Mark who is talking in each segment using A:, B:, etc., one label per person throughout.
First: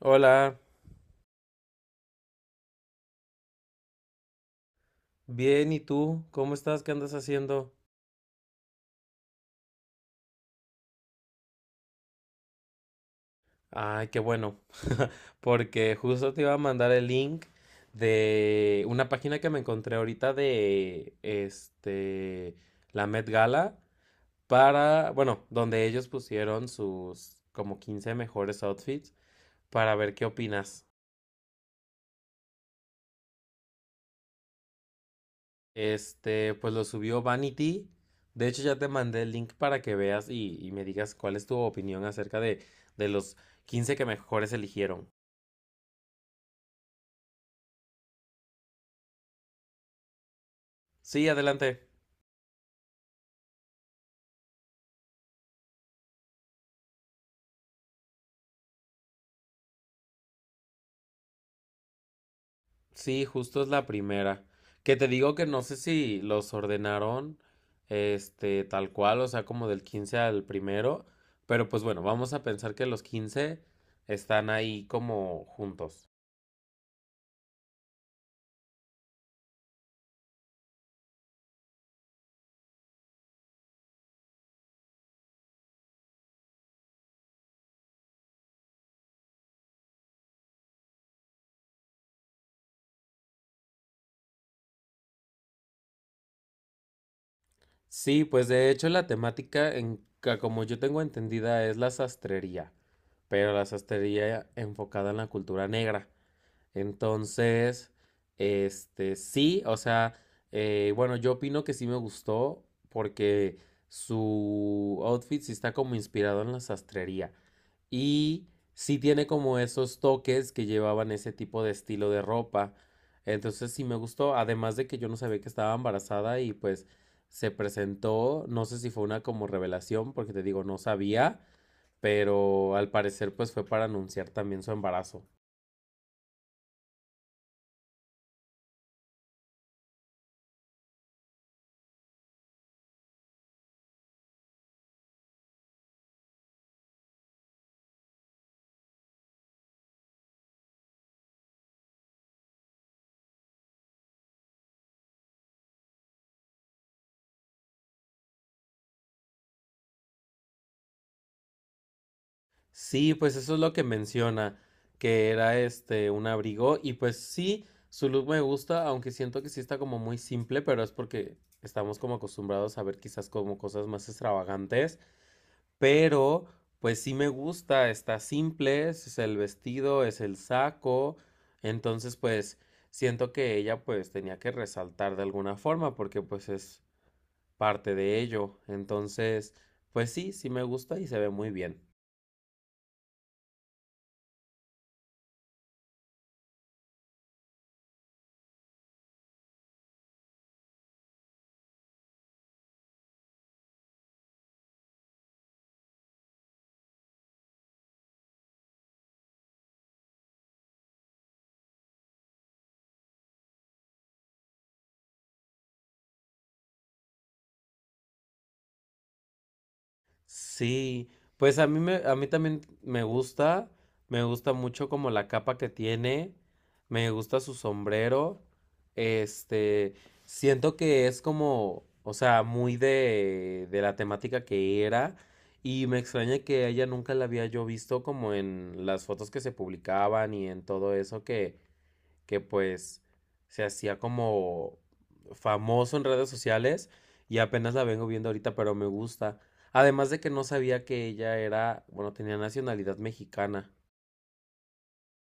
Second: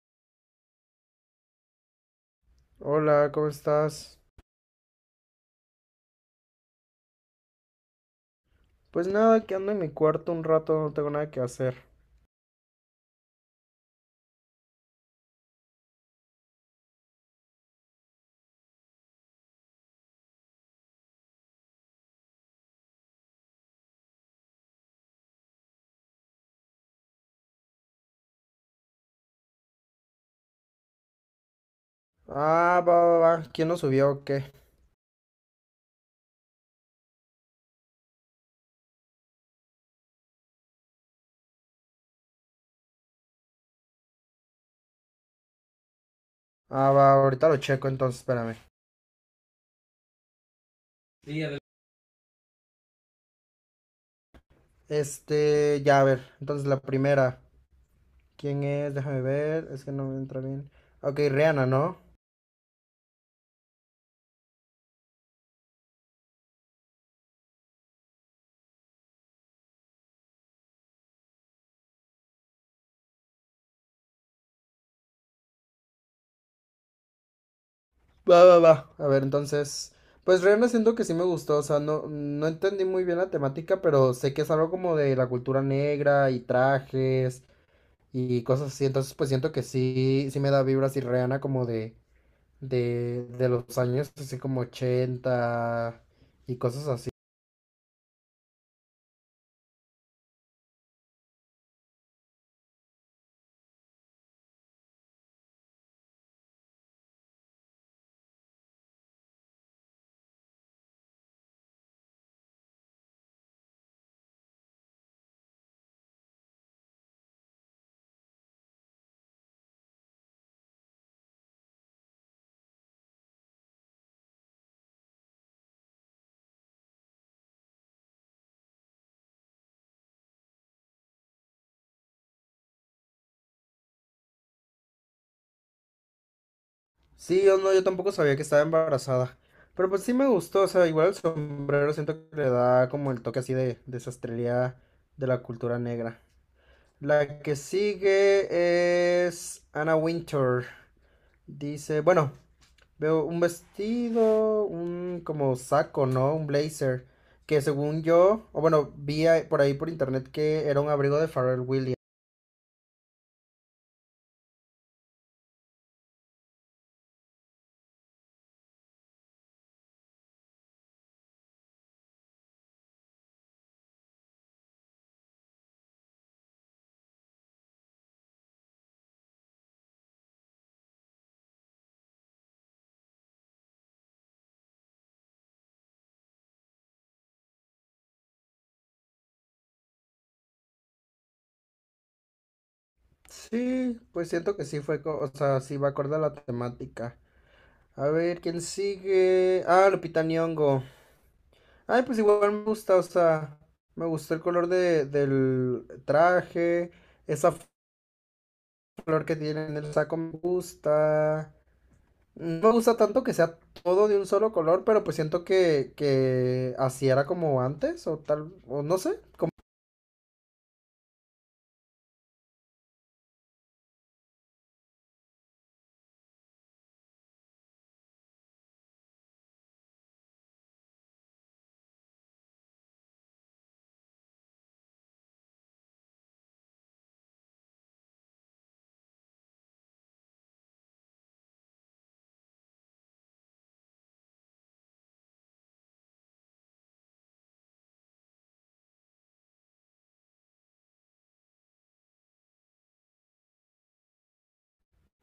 A: Hola,
B: Hola, ¿cómo estás?
A: bien, ¿y tú? ¿Cómo estás? ¿Qué andas haciendo?
B: Pues nada, que ando en mi cuarto un rato, no tengo nada que hacer.
A: Ay, qué bueno, porque justo te iba a mandar el link de una página que me encontré ahorita de la Met Gala para, bueno, donde ellos pusieron sus como 15 mejores outfits para ver qué opinas.
B: Ah, va, va, va. ¿Quién lo subió o qué?
A: Pues lo subió Vanity. De hecho, ya te mandé el link para que veas y me digas cuál es tu opinión acerca de los 15 que mejores eligieron.
B: Ah, va, ahorita lo checo, entonces espérame.
A: Sí, adelante.
B: Este, ya a ver. Entonces la primera. ¿Quién es? Déjame ver. Es que no me entra bien. Ok, Rihanna, ¿no?
A: Sí, justo es la primera. Que te digo que no sé si los ordenaron, tal cual, o sea, como del 15 al primero, pero pues bueno, vamos a pensar que los 15 están ahí como juntos.
B: Va, va, va. A ver, entonces. Pues Rihanna siento que sí me gustó. O sea, no, no entendí muy bien la temática, pero sé que es algo como de la cultura negra y trajes y cosas así. Entonces, pues siento que sí, sí me da vibras y Rihanna como de los años así como 80 y cosas así.
A: Sí, pues de hecho la temática, como yo tengo entendida, es la sastrería, pero la sastrería enfocada en la cultura negra. Entonces, sí, o sea, bueno, yo opino que sí me gustó porque su outfit sí está como inspirado en la sastrería y sí tiene como esos toques que llevaban ese tipo de estilo de ropa. Entonces sí me gustó, además de que yo no sabía que estaba embarazada y pues se presentó, no sé si fue una como revelación, porque te digo, no sabía, pero al parecer pues fue para anunciar también su embarazo.
B: Sí, yo no, yo tampoco sabía que estaba embarazada. Pero pues sí me gustó, o sea, igual el sombrero siento que le da como el toque así de sastrería de la cultura negra. La que sigue es Anna Winter. Dice, bueno, veo un vestido, un como saco, ¿no? Un blazer. Que según yo, o bueno, por ahí por internet que era un abrigo de Pharrell Williams.
A: Sí, pues eso es lo que menciona, que era este un abrigo y pues sí, su look me gusta, aunque siento que sí está como muy simple, pero es porque estamos como acostumbrados a ver quizás como cosas más extravagantes, pero pues sí me gusta, está simple, es el vestido, es el saco, entonces pues siento que ella pues tenía que resaltar de alguna forma porque pues es parte de ello, entonces pues sí, sí me gusta y se ve muy bien.
B: Sí, pues siento que o sea, sí va acorde a la temática. A ver, ¿quién sigue? Ah, Lupita Nyong'o. Ay, pues igual me gusta, o sea, me gustó el color de, del traje, esa flor que tiene en el saco me gusta. No me gusta tanto que sea todo de un solo color, pero pues siento que así era como antes, o tal, o no sé.
A: Sí, pues a mí también me gusta mucho como la capa que tiene, me gusta su sombrero, este, siento que es como, o sea, muy de la temática que era y me extraña que a ella nunca la había yo visto como en las fotos que se publicaban y en todo eso que pues se hacía como famoso en redes sociales y apenas la vengo viendo ahorita, pero me gusta. Además de que no sabía que ella era, bueno, tenía nacionalidad mexicana.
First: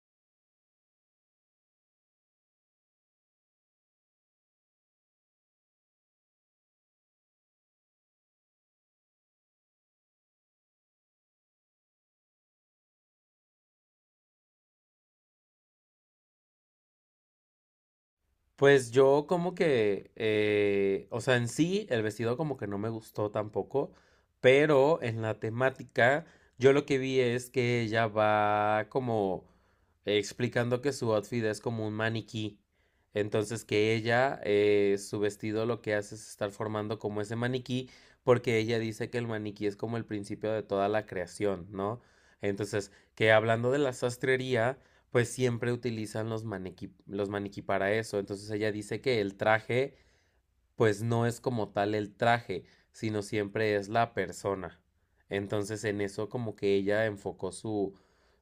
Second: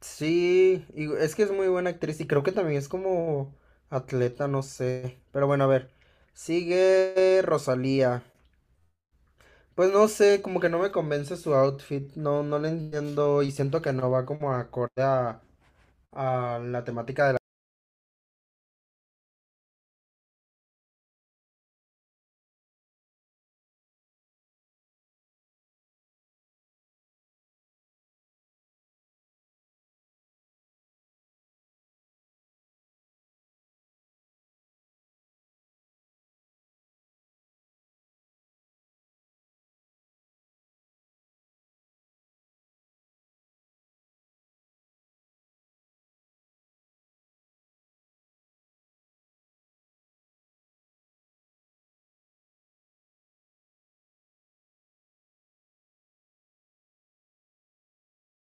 B: Sí, y es que es muy buena actriz y creo que también es como atleta, no sé. Pero bueno, a ver. Sigue Rosalía. Pues no sé, como que no me convence su outfit, no, no le entiendo y siento que no va como acorde a la temática de la...
A: Pues yo como que, o sea, en sí el vestido como que no me gustó tampoco, pero en la temática yo lo que vi es que ella va como explicando que su outfit es como un maniquí, entonces que ella, su vestido lo que hace es estar formando como ese maniquí, porque ella dice que el maniquí es como el principio de toda la creación, ¿no? Entonces, que hablando de la sastrería, pues siempre utilizan los maniquí para eso. Entonces ella dice que el traje, pues no es como tal el traje, sino siempre es la persona. Entonces en eso como que ella enfocó su,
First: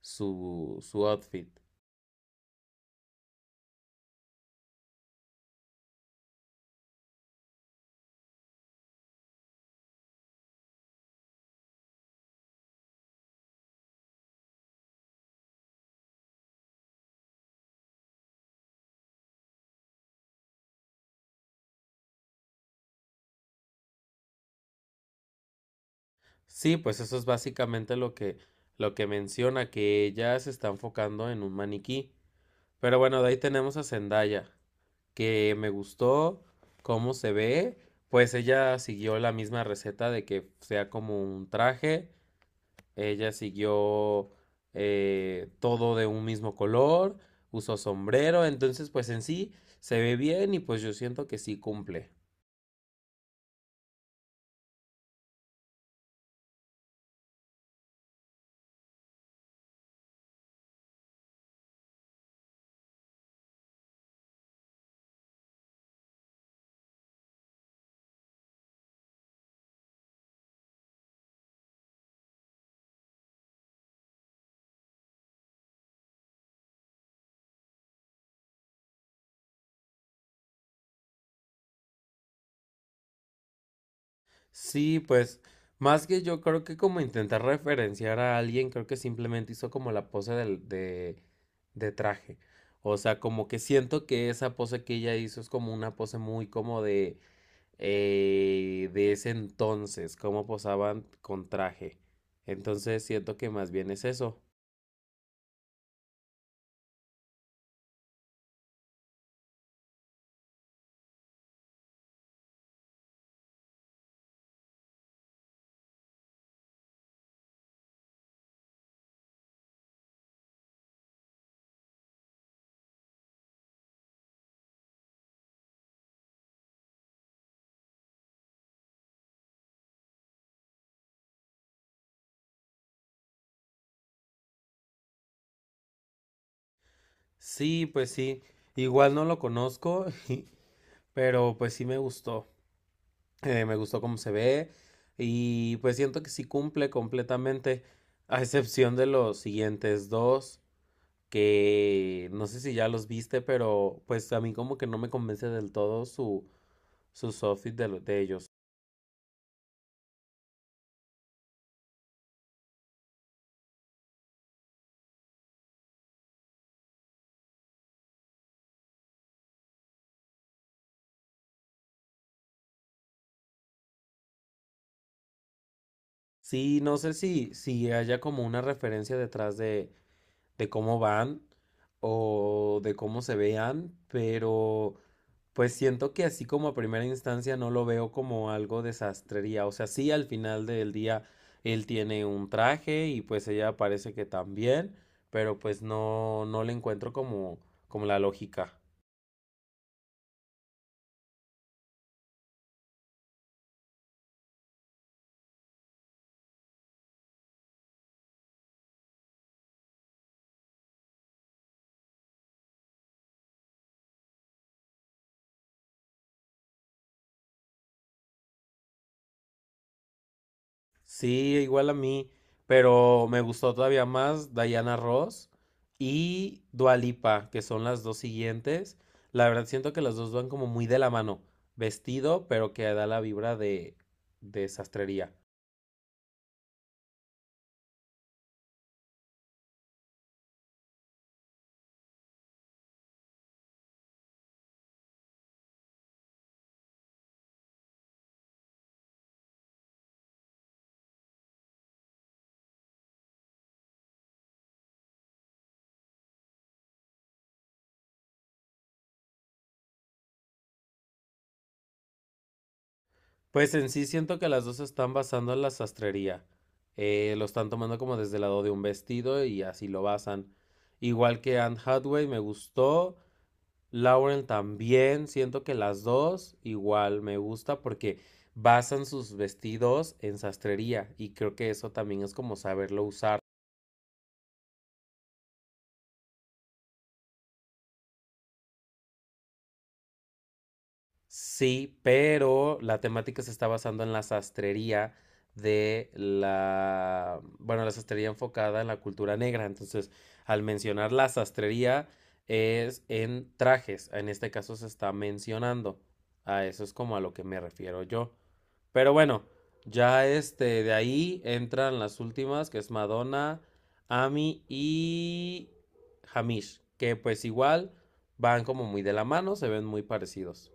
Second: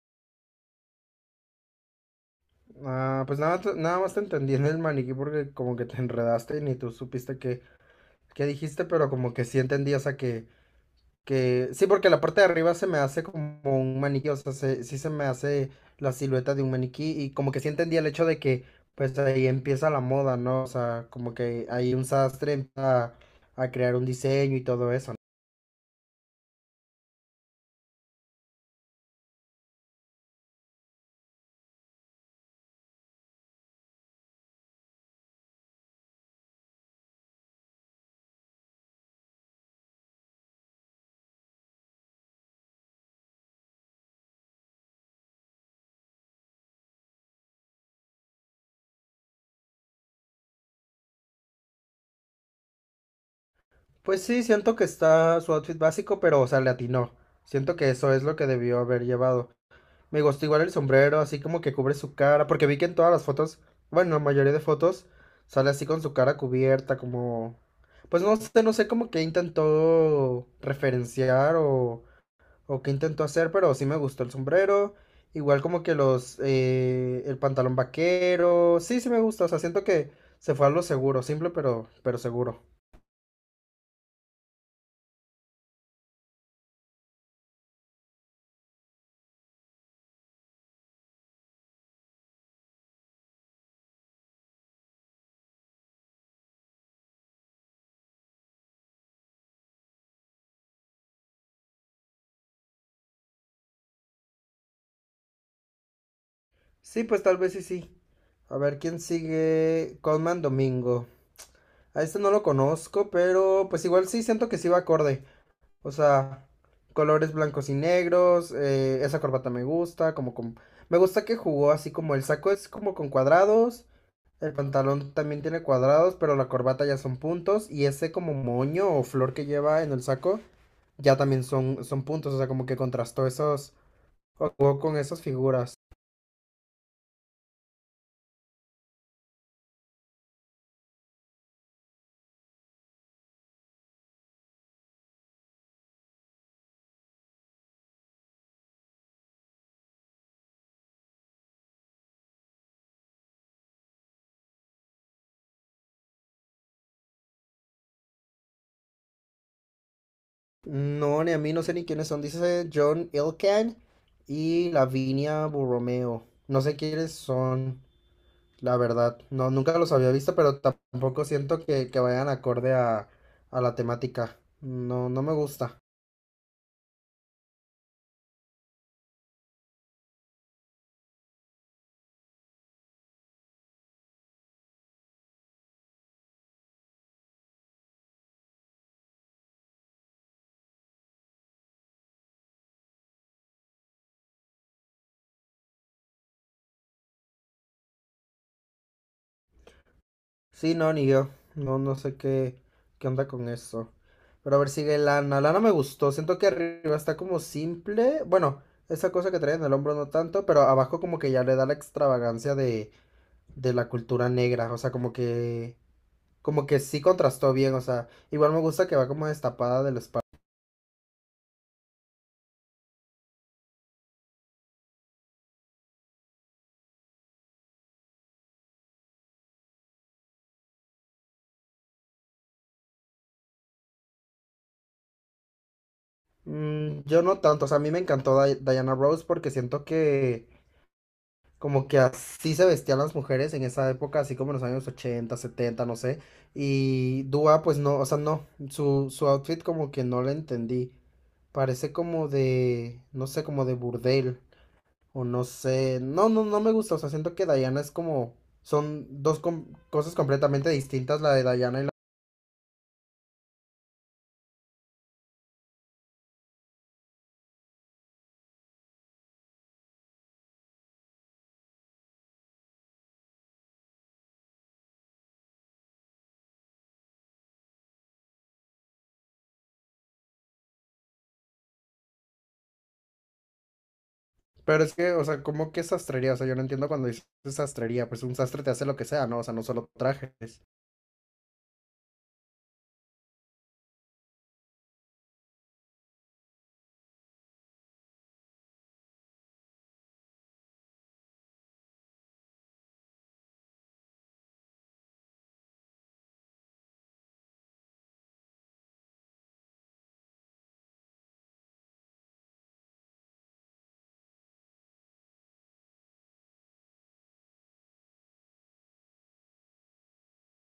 A: su, su outfit.
B: Ah, pues nada, nada más te entendí en el maniquí porque como que te enredaste y ni tú supiste qué, qué dijiste, pero como que sí entendí, o sea, que sí, porque la parte de arriba se me hace como un maniquí, o sea, sí se me hace la silueta de un maniquí y como que sí entendía el hecho de que pues ahí empieza la moda, ¿no? O sea, como que ahí un sastre empieza a crear un diseño y todo eso, ¿no?
A: Sí, pues eso es básicamente lo que menciona, que ella se está enfocando en un maniquí. Pero bueno, de ahí tenemos a Zendaya, que me gustó cómo se ve. Pues ella siguió la misma receta de que sea como un traje. Ella siguió todo de un mismo color, usó sombrero, entonces pues en sí se ve bien y pues yo siento que sí cumple.
B: Pues sí, siento que está su outfit básico, pero o sea, le atinó. Siento que eso es lo que debió haber llevado. Me gustó igual el sombrero, así como que cubre su cara, porque vi que en todas las fotos, bueno, la mayoría de fotos sale así con su cara cubierta, como, pues no sé, no sé como que intentó referenciar o qué intentó hacer, pero sí me gustó el sombrero, igual como que los, el pantalón vaquero, sí, sí me gusta, o sea, siento que se fue a lo seguro, simple pero seguro.
A: Sí, pues más que yo creo que como intentar referenciar a alguien, creo que simplemente hizo como la pose de traje. O sea, como que siento que esa pose que ella hizo es como una pose muy como de ese entonces, como posaban con traje. Entonces siento que más bien es eso.
B: Sí, pues tal vez sí, sí. A ver quién sigue. Conman Domingo. A este no lo conozco, pero pues igual sí siento que sí va acorde. O sea, colores blancos y negros, esa corbata me gusta, como con... Me gusta que jugó así como el saco es como con cuadrados, el pantalón también tiene cuadrados, pero la corbata ya son puntos y ese como moño o flor que lleva en el saco ya también son, son puntos, o sea, como que contrastó esos, o jugó con esas figuras.
A: Sí, pues sí, igual no lo conozco, pero pues sí me gustó cómo se ve y pues siento que sí cumple completamente, a excepción de los siguientes dos, que no sé si ya los viste, pero pues a mí como que no me convence del todo sus outfits de ellos.
B: No, ni a mí no sé ni quiénes son. Dice John Ilken y Lavinia Borromeo. No sé quiénes son, la verdad. No, nunca los había visto, pero tampoco siento que vayan acorde a la temática. No, no me gusta.
A: Sí, no sé si haya como una referencia detrás de cómo van o de cómo se vean, pero... Pues siento que así como a primera instancia no lo veo como algo de sastrería. O sea, sí, al final del día él tiene un traje y pues ella parece que también, pero pues no, no le encuentro como la lógica.
B: Sí, no, ni yo. No, no sé qué, qué onda con eso. Pero a ver, sigue Lana. Lana me gustó. Siento que arriba está como simple. Bueno, esa cosa que trae en el hombro no tanto, pero abajo como que ya le da la extravagancia de la cultura negra. O sea, como que sí contrastó bien, o sea, igual me gusta que va como destapada de la espalda.
A: Sí, igual a mí, pero me gustó todavía más Diana Ross y Dua Lipa, que son las dos siguientes. La verdad siento que las dos van como muy de la mano. Vestido, pero que da la vibra de sastrería.
B: Mm, yo no tanto, o sea, a mí me encantó Diana Rose porque siento que como que así se vestían las mujeres en esa época, así como en los años 80, 70, no sé. Y Dua, pues no, o sea, no, su outfit como que no la entendí. Parece como de, no sé, como de burdel, o no sé, no, no, no me gusta, o sea, siento que Diana es como, son dos cosas completamente distintas, la de Diana y la...
A: Pues en sí siento que las dos están basando en la sastrería. Lo están tomando como desde el lado de un vestido y así lo basan. Igual que Anne Hathaway me gustó, Lauren también, siento que las dos igual me gusta porque basan sus vestidos en sastrería y creo que eso también es como saberlo usar.
B: Pero es que, o sea, ¿cómo que sastrería? O sea, yo no entiendo cuando dices sastrería. Pues un sastre te hace lo que sea, ¿no? O sea, no solo trajes.
A: Sí, pero la temática se está basando en la sastrería de la, bueno, la sastrería enfocada en la cultura negra. Entonces, al mencionar la sastrería es en trajes. En este caso se está mencionando. A eso es como a lo que me refiero yo. Pero bueno, ya de ahí entran las últimas, que es Madonna, Ami y Hamish, que pues igual van como muy de la mano, se ven muy parecidos.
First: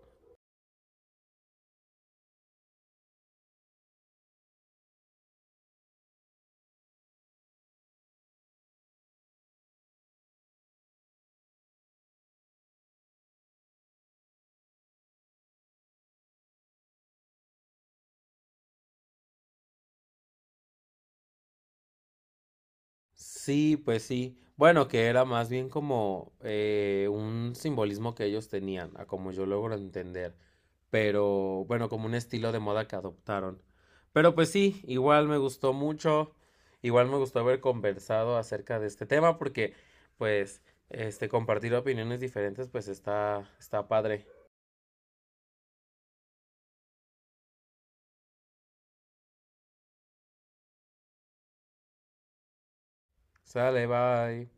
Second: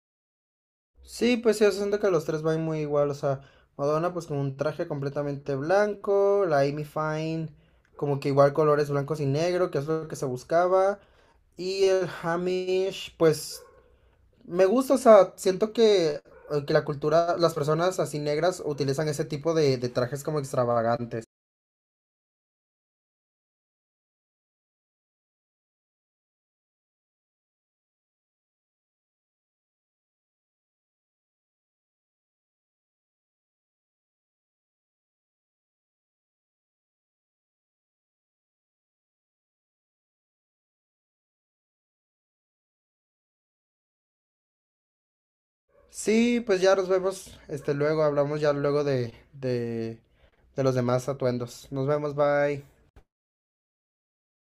B: Sí, pues sí, yo siento que los tres van muy igual, o sea, Madonna pues con un traje completamente blanco, la Amy Fine como que igual colores blancos y negro, que es lo que se buscaba, y el Hamish pues me gusta, o sea, siento que la cultura, las personas así negras utilizan ese tipo de trajes como extravagantes.
A: Sí, pues sí. Bueno, que era más bien como un simbolismo que ellos tenían, a como yo logro entender. Pero bueno, como un estilo de moda que adoptaron. Pero pues sí, igual me gustó mucho. Igual me gustó haber conversado acerca de este tema porque, pues, compartir opiniones diferentes, pues está, padre.
B: Sí, pues ya nos vemos, este, luego hablamos ya luego de los demás atuendos. Nos vemos, bye.
A: Sale, bye.